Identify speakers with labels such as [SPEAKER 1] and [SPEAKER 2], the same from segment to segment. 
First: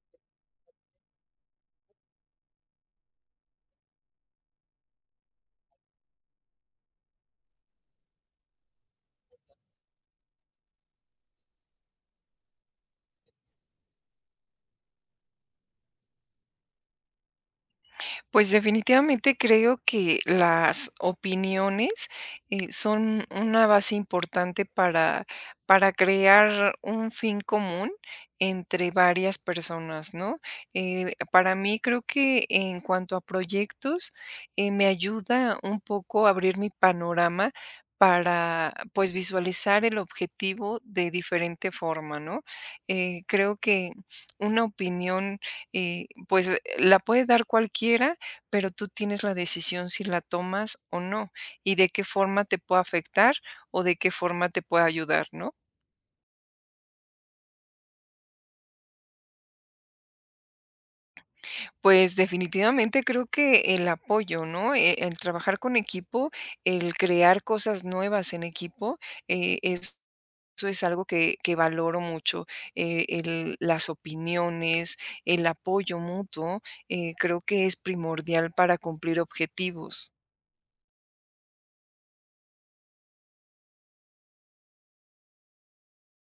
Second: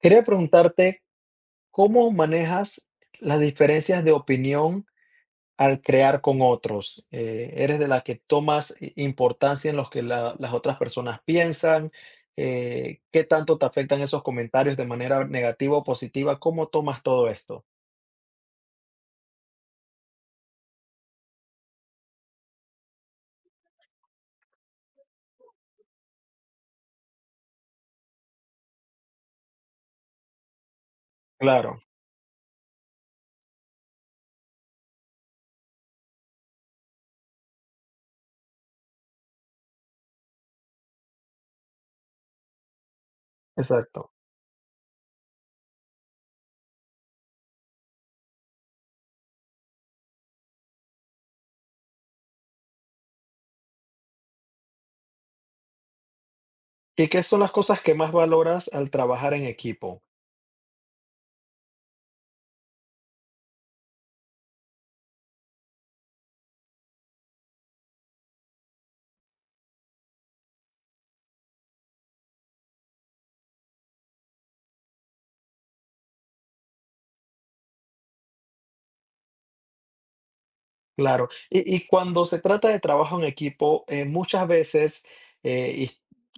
[SPEAKER 1] Quería preguntarte, ¿cómo manejas las diferencias de opinión al crear con otros? ¿Eres de la que tomas importancia en lo que las otras personas piensan? ¿Qué tanto te afectan esos comentarios de manera negativa o positiva? ¿Cómo tomas todo esto?
[SPEAKER 2] Pues definitivamente creo que las opiniones son una base importante para crear un fin común entre varias personas, ¿no? Para
[SPEAKER 1] Claro,
[SPEAKER 2] mí creo que en cuanto a proyectos, me ayuda un poco a abrir mi panorama para pues visualizar el objetivo de diferente forma, ¿no? Creo que
[SPEAKER 1] exacto.
[SPEAKER 2] una opinión pues la puede dar cualquiera pero tú tienes la decisión si la tomas o no y de qué forma te puede afectar o de qué forma te puede ayudar, ¿no?
[SPEAKER 1] ¿Y qué son las cosas que más valoras al trabajar en equipo?
[SPEAKER 2] Pues definitivamente creo que el apoyo, ¿no? El, trabajar con equipo, el crear cosas nuevas en equipo, eh, es- eso es algo que valoro mucho, las opiniones, el apoyo mutuo, creo que es primordial para cumplir objetivos.
[SPEAKER 1] Claro. Y cuando se trata de trabajo en equipo, muchas veces, eh, y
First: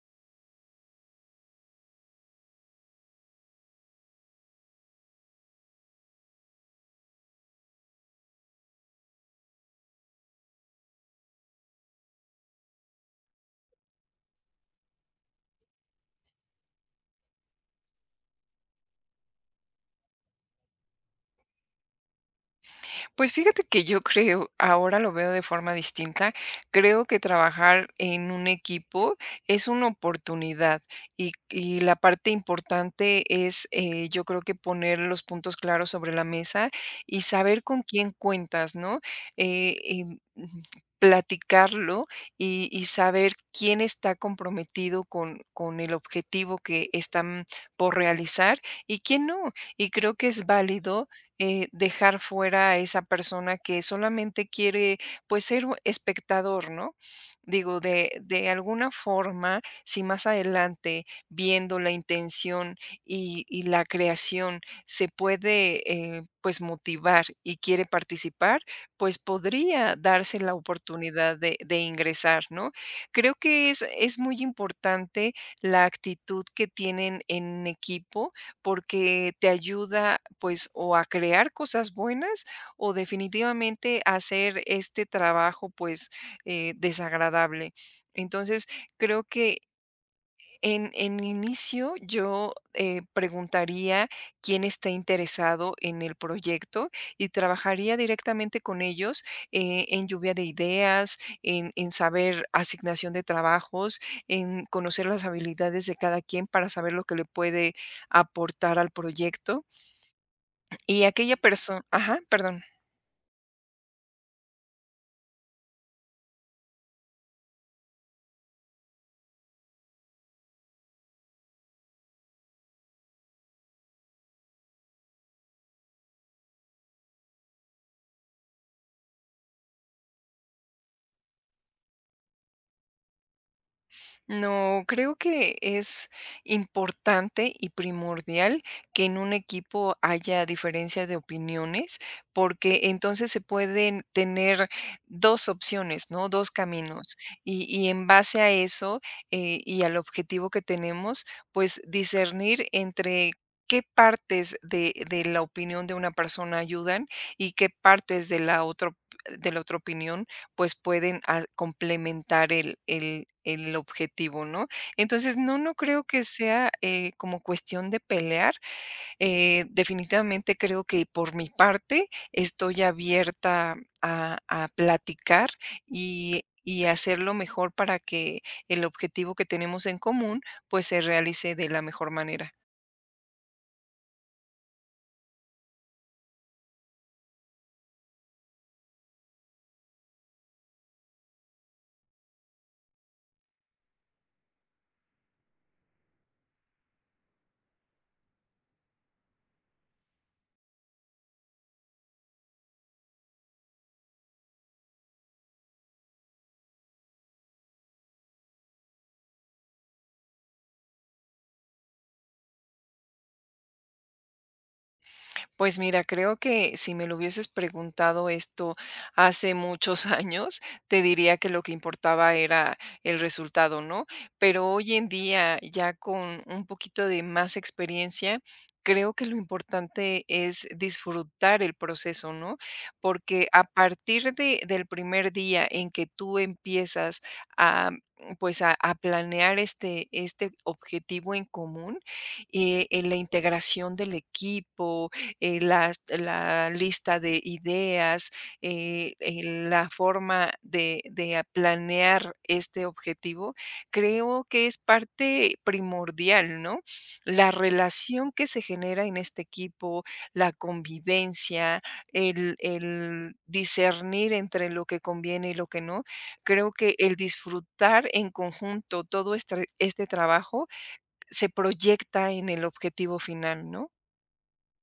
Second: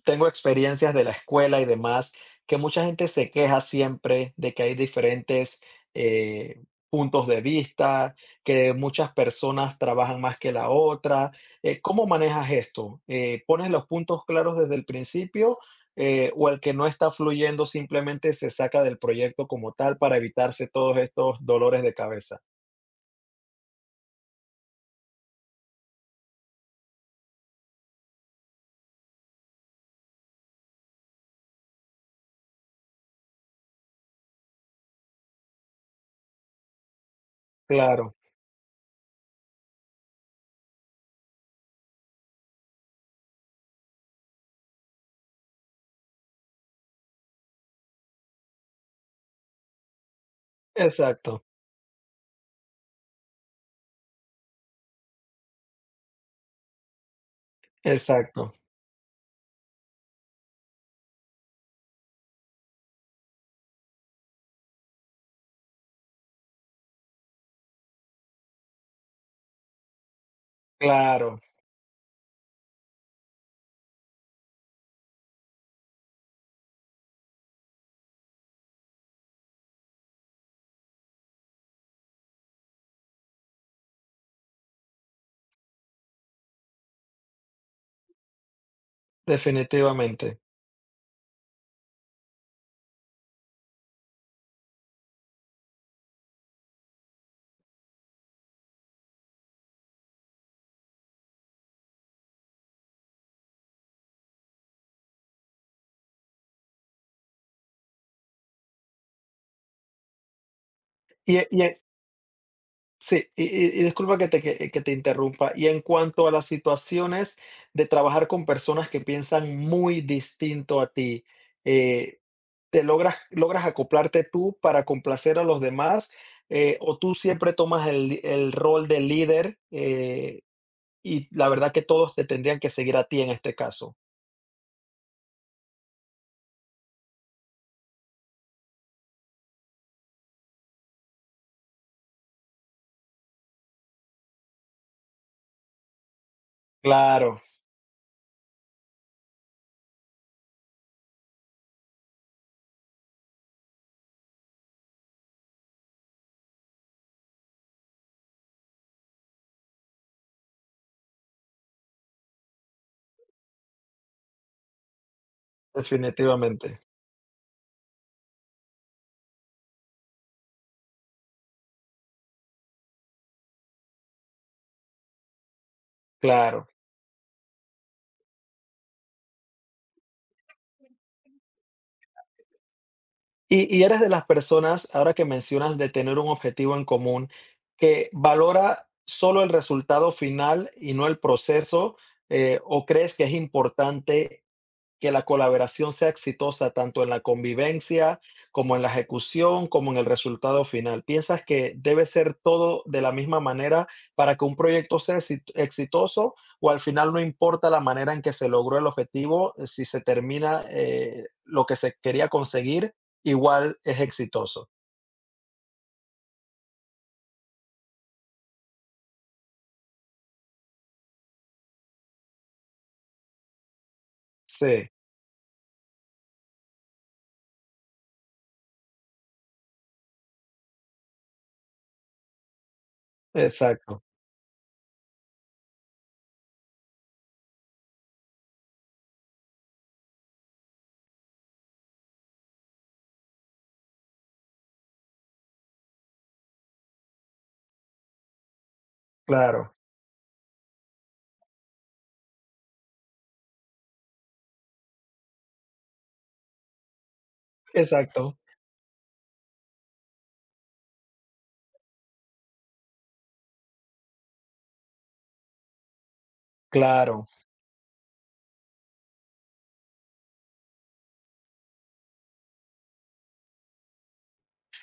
[SPEAKER 1] tengo experiencias de la escuela y demás, que mucha gente se queja siempre de que hay diferentes eh, puntos de vista, que muchas personas trabajan más que la otra. ¿Cómo manejas esto? ¿Pones los puntos claros desde el principio? ¿O el que no está fluyendo simplemente se saca del proyecto como tal para evitarse todos estos dolores de cabeza?
[SPEAKER 2] Pues fíjate que yo creo, ahora lo veo de forma distinta, creo que trabajar en un equipo es una oportunidad y la parte importante es yo creo que poner los puntos claros sobre la mesa y saber con quién
[SPEAKER 1] Claro,
[SPEAKER 2] cuentas, ¿no? Y, mm, platicarlo y saber quién está comprometido con, el objetivo que están por realizar y quién no. Y creo que es válido
[SPEAKER 1] exacto.
[SPEAKER 2] dejar fuera a esa persona que solamente quiere, pues, ser espectador, ¿no? Digo, de,
[SPEAKER 1] Exacto,
[SPEAKER 2] alguna forma, si más adelante, viendo la intención y la creación, se puede, pues, motivar y quiere participar, pues podría darse la oportunidad
[SPEAKER 1] claro,
[SPEAKER 2] de, ingresar, ¿no? Creo que es muy importante la actitud que tienen en equipo porque te ayuda, pues, o a crear cosas buenas o definitivamente a hacer este trabajo, pues, desagradable. Entonces, creo que
[SPEAKER 1] definitivamente.
[SPEAKER 2] en, inicio, yo preguntaría quién está interesado en el proyecto y trabajaría directamente con ellos en lluvia de ideas, en saber asignación de trabajos, en conocer las habilidades de cada quien para saber lo que le puede aportar al proyecto. Y aquella
[SPEAKER 1] Y e y
[SPEAKER 2] persona,
[SPEAKER 1] e
[SPEAKER 2] ajá, perdón.
[SPEAKER 1] sí, y disculpa que te que te interrumpa. Y en cuanto a las situaciones de trabajar con personas que piensan muy distinto a ti, eh, ¿te logras acoplarte tú para complacer a los demás, o tú siempre tomas el el rol de líder, y la verdad que todos te tendrían que seguir a ti en este caso?
[SPEAKER 2] No, creo que es importante y primordial que en un equipo haya diferencia de opiniones, porque entonces se pueden tener dos opciones, ¿no? Dos caminos.
[SPEAKER 1] Claro,
[SPEAKER 2] Y en base a eso y al objetivo que tenemos, pues discernir entre qué partes de, la opinión de una persona ayudan y qué partes de la otra opinión pues pueden a complementar el objetivo, ¿no? Entonces, no, no creo que sea,
[SPEAKER 1] definitivamente,
[SPEAKER 2] como cuestión de pelear, definitivamente creo que por mi parte estoy abierta a platicar y
[SPEAKER 1] claro.
[SPEAKER 2] y hacer lo mejor para que el objetivo que tenemos en común, pues, se realice de la mejor manera.
[SPEAKER 1] Y eres de las personas, ahora que mencionas de tener un objetivo en común, que valora solo el resultado final y no el proceso, ¿o crees que es importante que la colaboración sea exitosa tanto en la convivencia como en la ejecución, como en el resultado final? ¿Piensas que debe ser todo de la misma manera para que un proyecto sea exitoso o al final no importa la manera en que se logró el objetivo, si se termina lo que se quería conseguir, igual es exitoso?
[SPEAKER 2] Pues mira, creo que si me lo hubieses preguntado esto hace muchos años, te diría que lo que importaba era el resultado, ¿no? Pero
[SPEAKER 1] Sí,
[SPEAKER 2] hoy en día, ya con un poquito de más experiencia, creo que lo importante es disfrutar el proceso, ¿no? Porque a
[SPEAKER 1] exacto,
[SPEAKER 2] partir del primer día en que tú empiezas a pues a planear este, objetivo en común, en la integración del equipo, las la lista de ideas,
[SPEAKER 1] claro,
[SPEAKER 2] la forma planear este objetivo, creo que es parte primordial, ¿no? La relación
[SPEAKER 1] exacto,
[SPEAKER 2] que se genera en este equipo, la convivencia, el discernir entre lo que conviene y lo que no. Creo que el
[SPEAKER 1] claro.
[SPEAKER 2] disfrutar en conjunto todo este trabajo se proyecta en el objetivo final, ¿no?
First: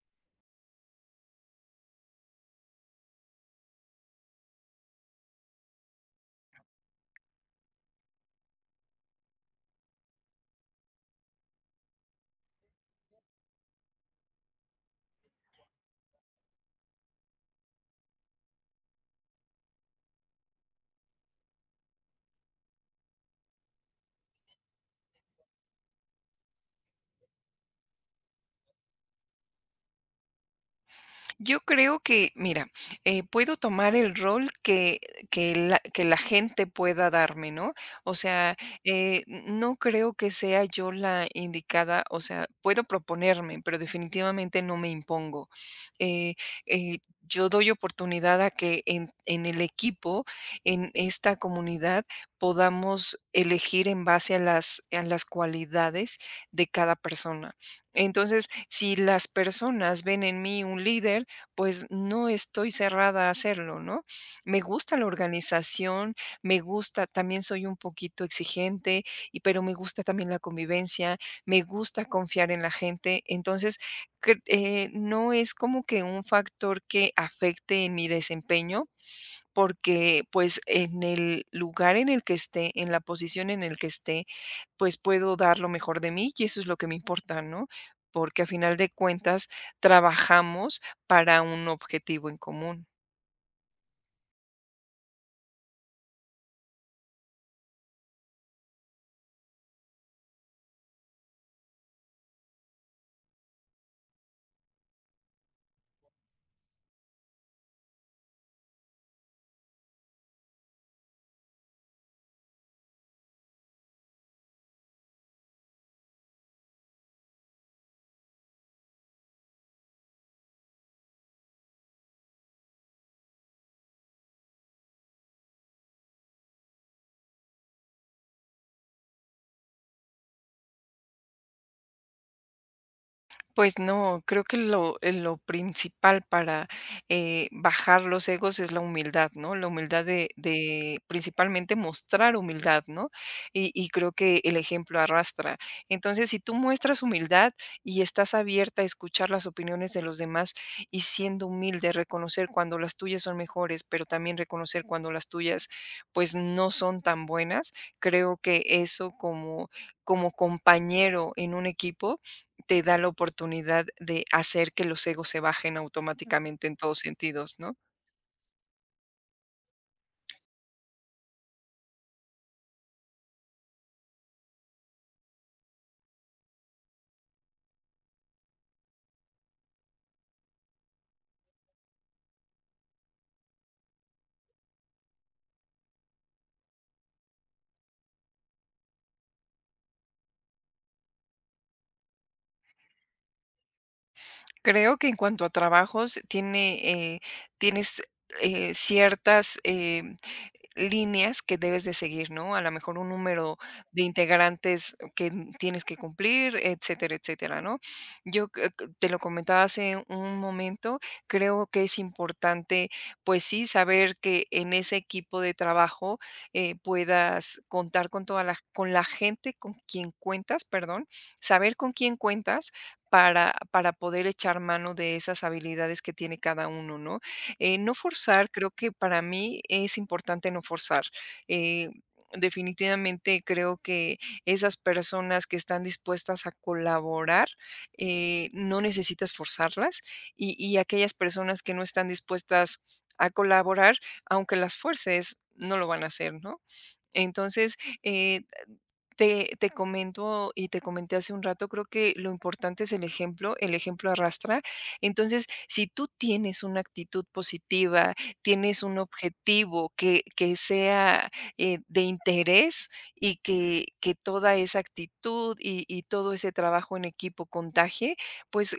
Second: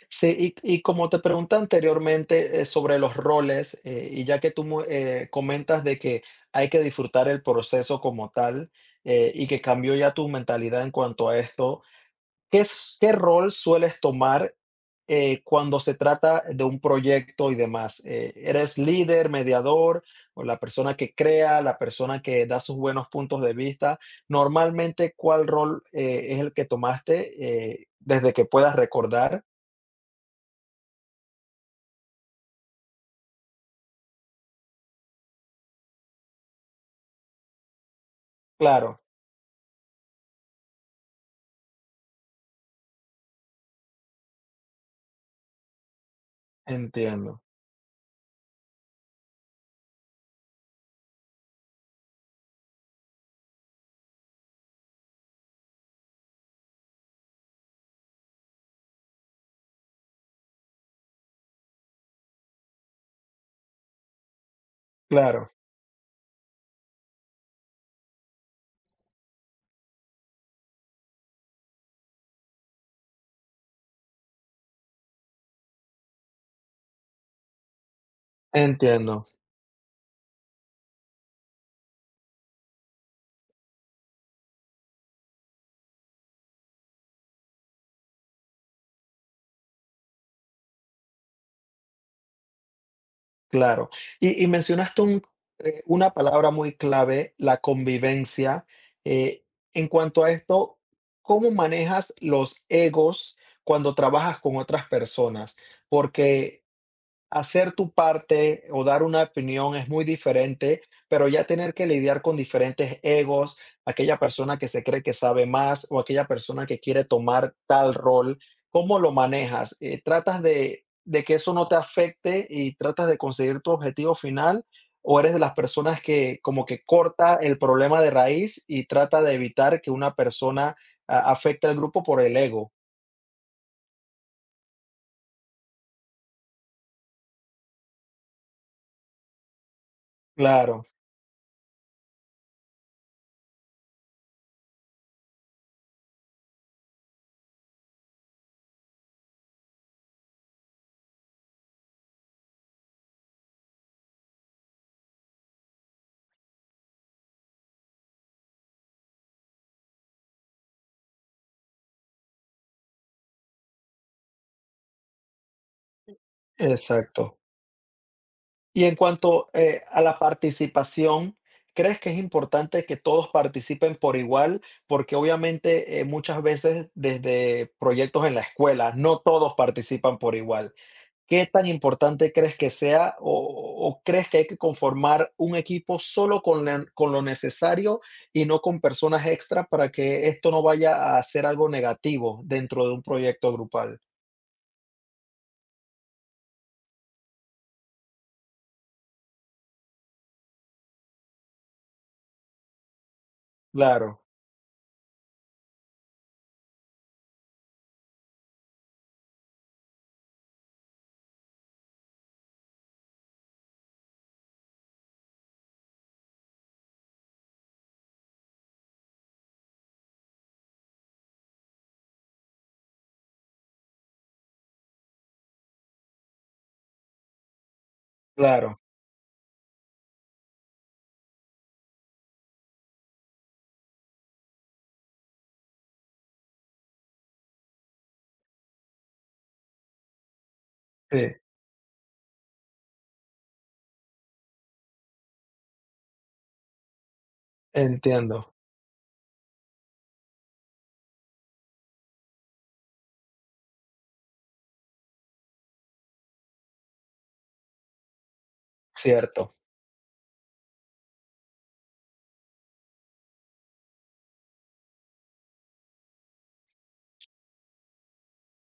[SPEAKER 1] Sí, y como te pregunté anteriormente sobre los roles, y ya que tú comentas de que hay que disfrutar el proceso como tal, y que cambió ya tu mentalidad en cuanto a esto, ¿ qué rol sueles tomar cuando se trata de un proyecto y demás? ¿Eres líder, mediador, o la persona que crea, la persona que da sus buenos puntos de vista? Normalmente, ¿cuál rol es el que tomaste desde que puedas recordar?
[SPEAKER 2] Yo creo que, mira, puedo tomar el rol que la gente pueda darme, ¿no? O sea,
[SPEAKER 1] Claro.
[SPEAKER 2] no creo que sea yo la indicada, o sea, puedo proponerme, pero definitivamente no me impongo. Eh, eh,
[SPEAKER 1] Entiendo,
[SPEAKER 2] yo doy oportunidad a que en el equipo, en esta comunidad, podamos elegir en base a las cualidades de cada persona. Entonces, si las personas ven en mí un líder, pues no estoy cerrada a hacerlo, ¿no? Me gusta la
[SPEAKER 1] claro,
[SPEAKER 2] organización, me gusta, también soy un poquito exigente, pero me gusta también la convivencia, me gusta confiar en la gente, entonces no es como que un factor que afecte en mi desempeño,
[SPEAKER 1] entiendo,
[SPEAKER 2] porque pues en el lugar en el que esté, en la posición en el que esté, pues puedo dar lo mejor de mí y eso es lo que me importa, ¿no? Porque a final de cuentas trabajamos para un objetivo en común.
[SPEAKER 1] claro. Y mencionaste una palabra muy clave, la convivencia. Eh, en cuanto a esto, ¿cómo manejas los egos cuando trabajas con otras personas? Porque hacer tu parte o dar una opinión es muy diferente, pero ya tener que lidiar con diferentes egos, aquella persona que se cree que sabe más o aquella persona que quiere tomar tal rol, ¿cómo lo manejas? ¿Tratas de que eso no te afecte y tratas de conseguir tu objetivo final? ¿O eres de las personas que como que corta el problema de raíz y trata de evitar que una persona afecte al grupo por el ego?
[SPEAKER 2] Pues no, creo que lo principal para bajar los egos es la humildad, ¿no? La humildad de,
[SPEAKER 1] Claro,
[SPEAKER 2] de principalmente mostrar humildad, ¿no? Y creo que el ejemplo arrastra. Entonces, si tú muestras humildad y estás abierta a escuchar las opiniones de los demás y siendo humilde, reconocer cuando las tuyas son mejores, pero también reconocer cuando las tuyas, pues, no son tan buenas, creo que eso como compañero en un equipo te da la oportunidad de hacer que los egos se bajen automáticamente en todos
[SPEAKER 1] exacto.
[SPEAKER 2] sentidos, ¿no?
[SPEAKER 1] Y en cuanto, a la participación, ¿crees que es importante que todos participen por igual? Porque obviamente, muchas veces desde proyectos en la escuela, no todos participan por igual. ¿Qué tan importante crees que sea o crees que hay que conformar un equipo solo con la con lo necesario y no con personas extra para que esto no vaya a ser algo negativo dentro de un proyecto grupal?
[SPEAKER 2] Creo que en cuanto a trabajos tienes, ciertas, líneas que debes de seguir, ¿no? A lo mejor un número de
[SPEAKER 1] Claro,
[SPEAKER 2] integrantes que tienes que cumplir, etcétera, etcétera, ¿no? Yo te lo comentaba hace un momento, creo que es importante, pues sí, saber que en ese equipo de trabajo puedas contar con la gente con quien cuentas, perdón, saber con quién cuentas para poder echar mano de esas habilidades que tiene cada uno, ¿no? No forzar, creo
[SPEAKER 1] claro,
[SPEAKER 2] que para mí es importante no forzar. Eh, Definitivamente creo que esas personas que están dispuestas a colaborar, no necesitas forzarlas y aquellas
[SPEAKER 1] sí,
[SPEAKER 2] personas que no están dispuestas a colaborar, aunque las fuerces, no lo van a hacer, ¿no? Entonces,
[SPEAKER 1] entiendo,
[SPEAKER 2] te comento y te comenté hace un rato, creo que lo importante es el ejemplo arrastra. Entonces, si tú tienes una actitud positiva, tienes un
[SPEAKER 1] cierto.
[SPEAKER 2] objetivo que sea de interés y que toda esa actitud y todo ese trabajo en equipo contagie, pues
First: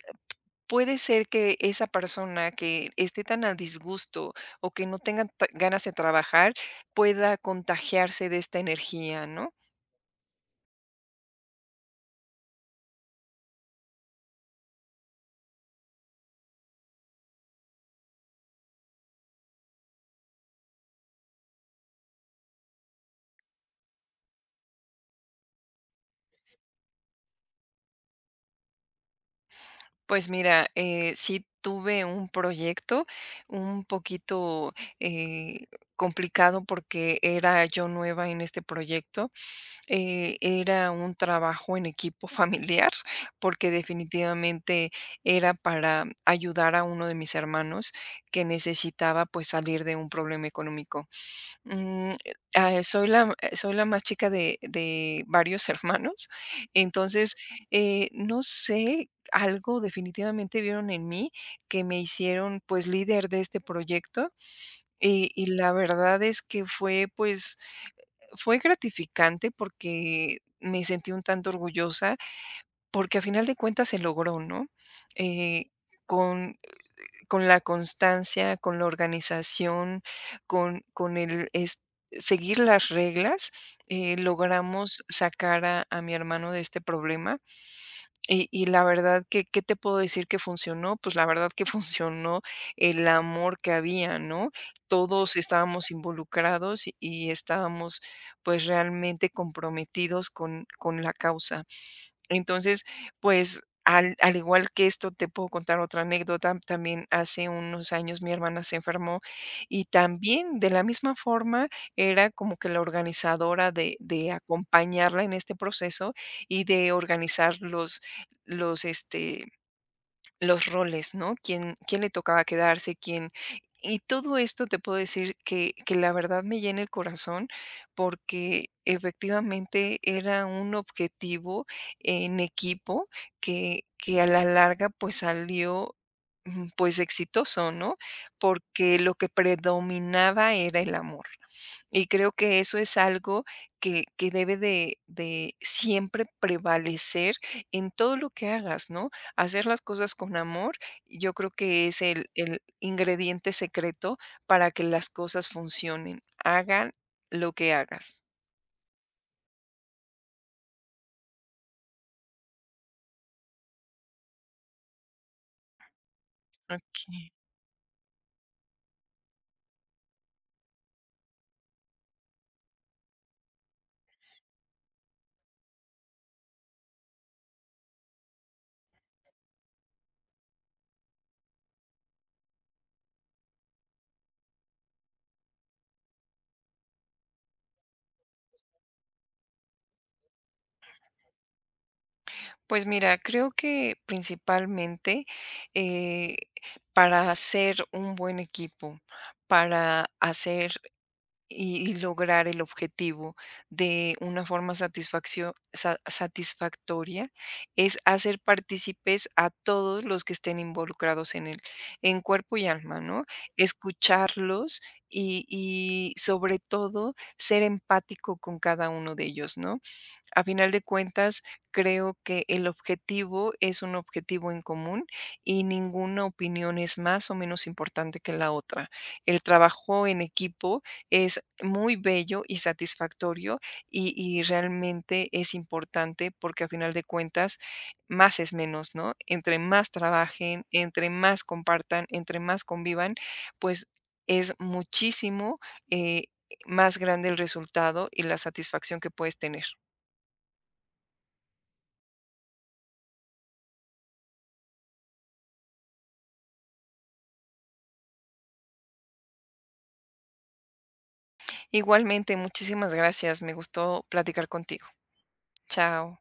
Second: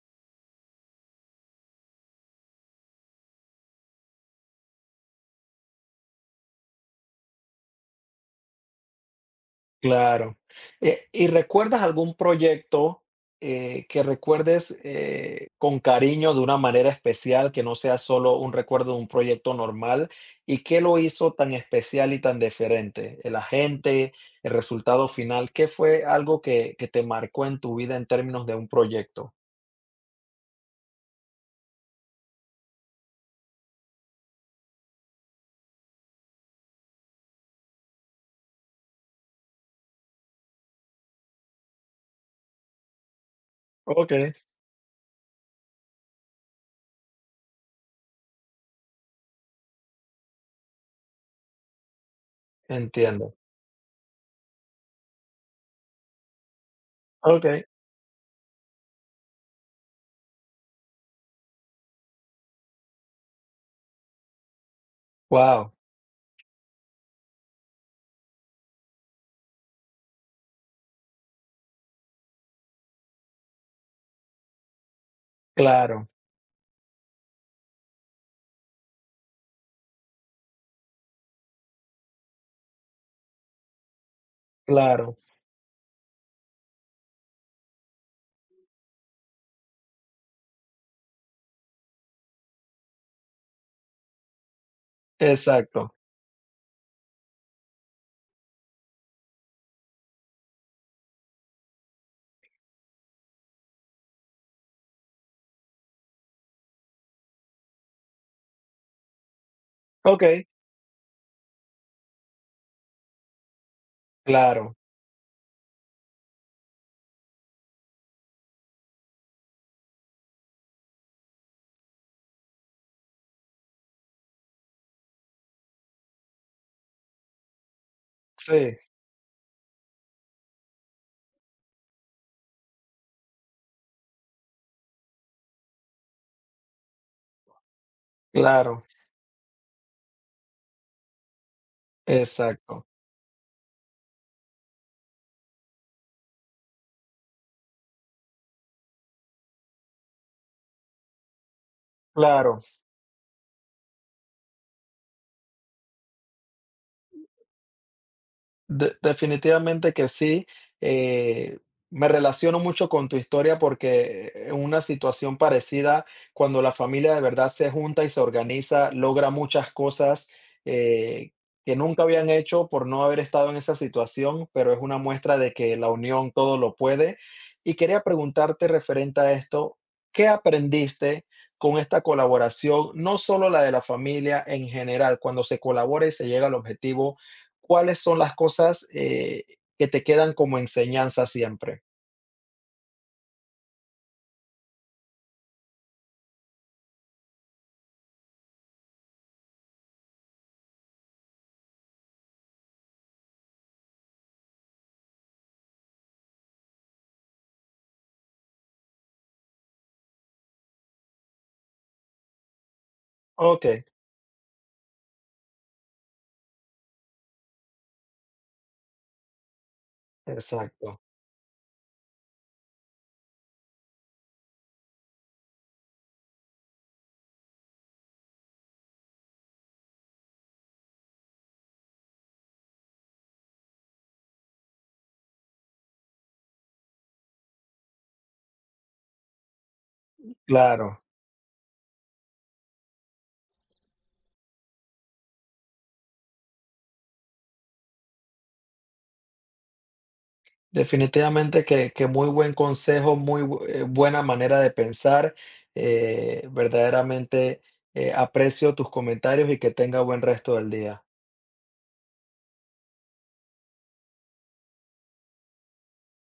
[SPEAKER 2] puede ser que esa persona que esté tan a disgusto o que no tenga ganas de trabajar pueda contagiarse de esta energía, ¿no?
[SPEAKER 1] Claro. ¿Y recuerdas algún proyecto, que recuerdes, con cariño, de una manera especial, que no sea solo un recuerdo de un proyecto normal? ¿Y qué lo hizo tan especial y tan diferente? ¿El agente, el resultado final? ¿Qué fue algo que te marcó en tu vida en términos de un proyecto?
[SPEAKER 2] Pues mira, sí tuve un proyecto un poquito, eh, complicado porque era yo nueva en este proyecto, era un trabajo en equipo familiar, porque
[SPEAKER 1] Okey,
[SPEAKER 2] definitivamente era para ayudar a uno de mis hermanos que necesitaba, pues, salir de un problema económico. Soy la
[SPEAKER 1] entiendo.
[SPEAKER 2] más chica de varios hermanos. Entonces,
[SPEAKER 1] Okey.
[SPEAKER 2] no sé, algo definitivamente vieron en mí que me hicieron, pues, líder de este proyecto. Y la
[SPEAKER 1] Wow.
[SPEAKER 2] verdad es que pues, fue gratificante porque me sentí un tanto orgullosa, porque a final de cuentas se logró, ¿no? Eh,
[SPEAKER 1] Claro,
[SPEAKER 2] con con la constancia, con la organización, con el es seguir las reglas, logramos
[SPEAKER 1] claro.
[SPEAKER 2] sacar a mi hermano de este problema. Y la verdad que, ¿qué te puedo decir que funcionó? Pues la verdad que funcionó el amor que había, ¿no? Todos estábamos
[SPEAKER 1] Exacto.
[SPEAKER 2] involucrados y estábamos, pues, realmente comprometidos con la causa. Entonces, pues, al igual que esto, te puedo contar otra anécdota. También hace unos años mi hermana se enfermó y
[SPEAKER 1] Okey.
[SPEAKER 2] también, de la misma forma, era como que la organizadora de
[SPEAKER 1] Claro.
[SPEAKER 2] acompañarla en este proceso y de organizar los, este los roles, ¿no? ¿Quién le tocaba quedarse? ¿Quién? Y todo esto te puedo decir que la verdad me llena el corazón porque
[SPEAKER 1] Sí,
[SPEAKER 2] efectivamente era un objetivo en equipo que a la larga pues salió pues exitoso, ¿no?
[SPEAKER 1] claro.
[SPEAKER 2] Porque lo que predominaba era el amor. Y creo que eso
[SPEAKER 1] Exacto.
[SPEAKER 2] es algo que debe de siempre prevalecer en todo lo que hagas, ¿no? Hacer las cosas con amor, yo creo que es el
[SPEAKER 1] Claro.
[SPEAKER 2] el ingrediente secreto para que las cosas funcionen, hagan lo que hagas.
[SPEAKER 1] De Definitivamente que sí, eh, me relaciono mucho con tu historia porque en una situación parecida, cuando la familia de
[SPEAKER 2] Okey.
[SPEAKER 1] verdad se junta y se organiza, logra muchas cosas eh, que nunca habían hecho por no haber estado en esa situación, pero es una muestra de que la unión todo lo puede. Y quería preguntarte referente a esto, ¿qué aprendiste con esta colaboración? No solo la de la familia en general, cuando se colabora y se llega al objetivo. ¿Cuáles son las cosas, que te quedan como enseñanza siempre?
[SPEAKER 2] Pues mira, creo que principalmente, eh, para hacer un buen equipo, para hacer y lograr el objetivo de una forma satisfactoria es hacer partícipes a todos los que estén involucrados en él, en cuerpo y alma, ¿no?
[SPEAKER 1] Okey,
[SPEAKER 2] Escucharlos y sobre todo ser empático con cada uno de ellos, ¿no? A final de
[SPEAKER 1] exacto.
[SPEAKER 2] cuentas, creo que el objetivo es un objetivo en común y ninguna opinión es más o menos importante que la otra. El trabajo en equipo es muy bello y satisfactorio y realmente es importante porque a final de cuentas más es menos, ¿no? Entre más trabajen,
[SPEAKER 1] Claro.
[SPEAKER 2] entre más compartan, entre más convivan, pues es muchísimo eh, más grande el resultado y la satisfacción que puedes tener.
[SPEAKER 1] Definitivamente que muy buen consejo, muy bu buena manera de pensar. Verdaderamente, aprecio tus comentarios y que tenga buen resto del día.
[SPEAKER 2] Igualmente, muchísimas gracias. Me gustó platicar contigo. Chao.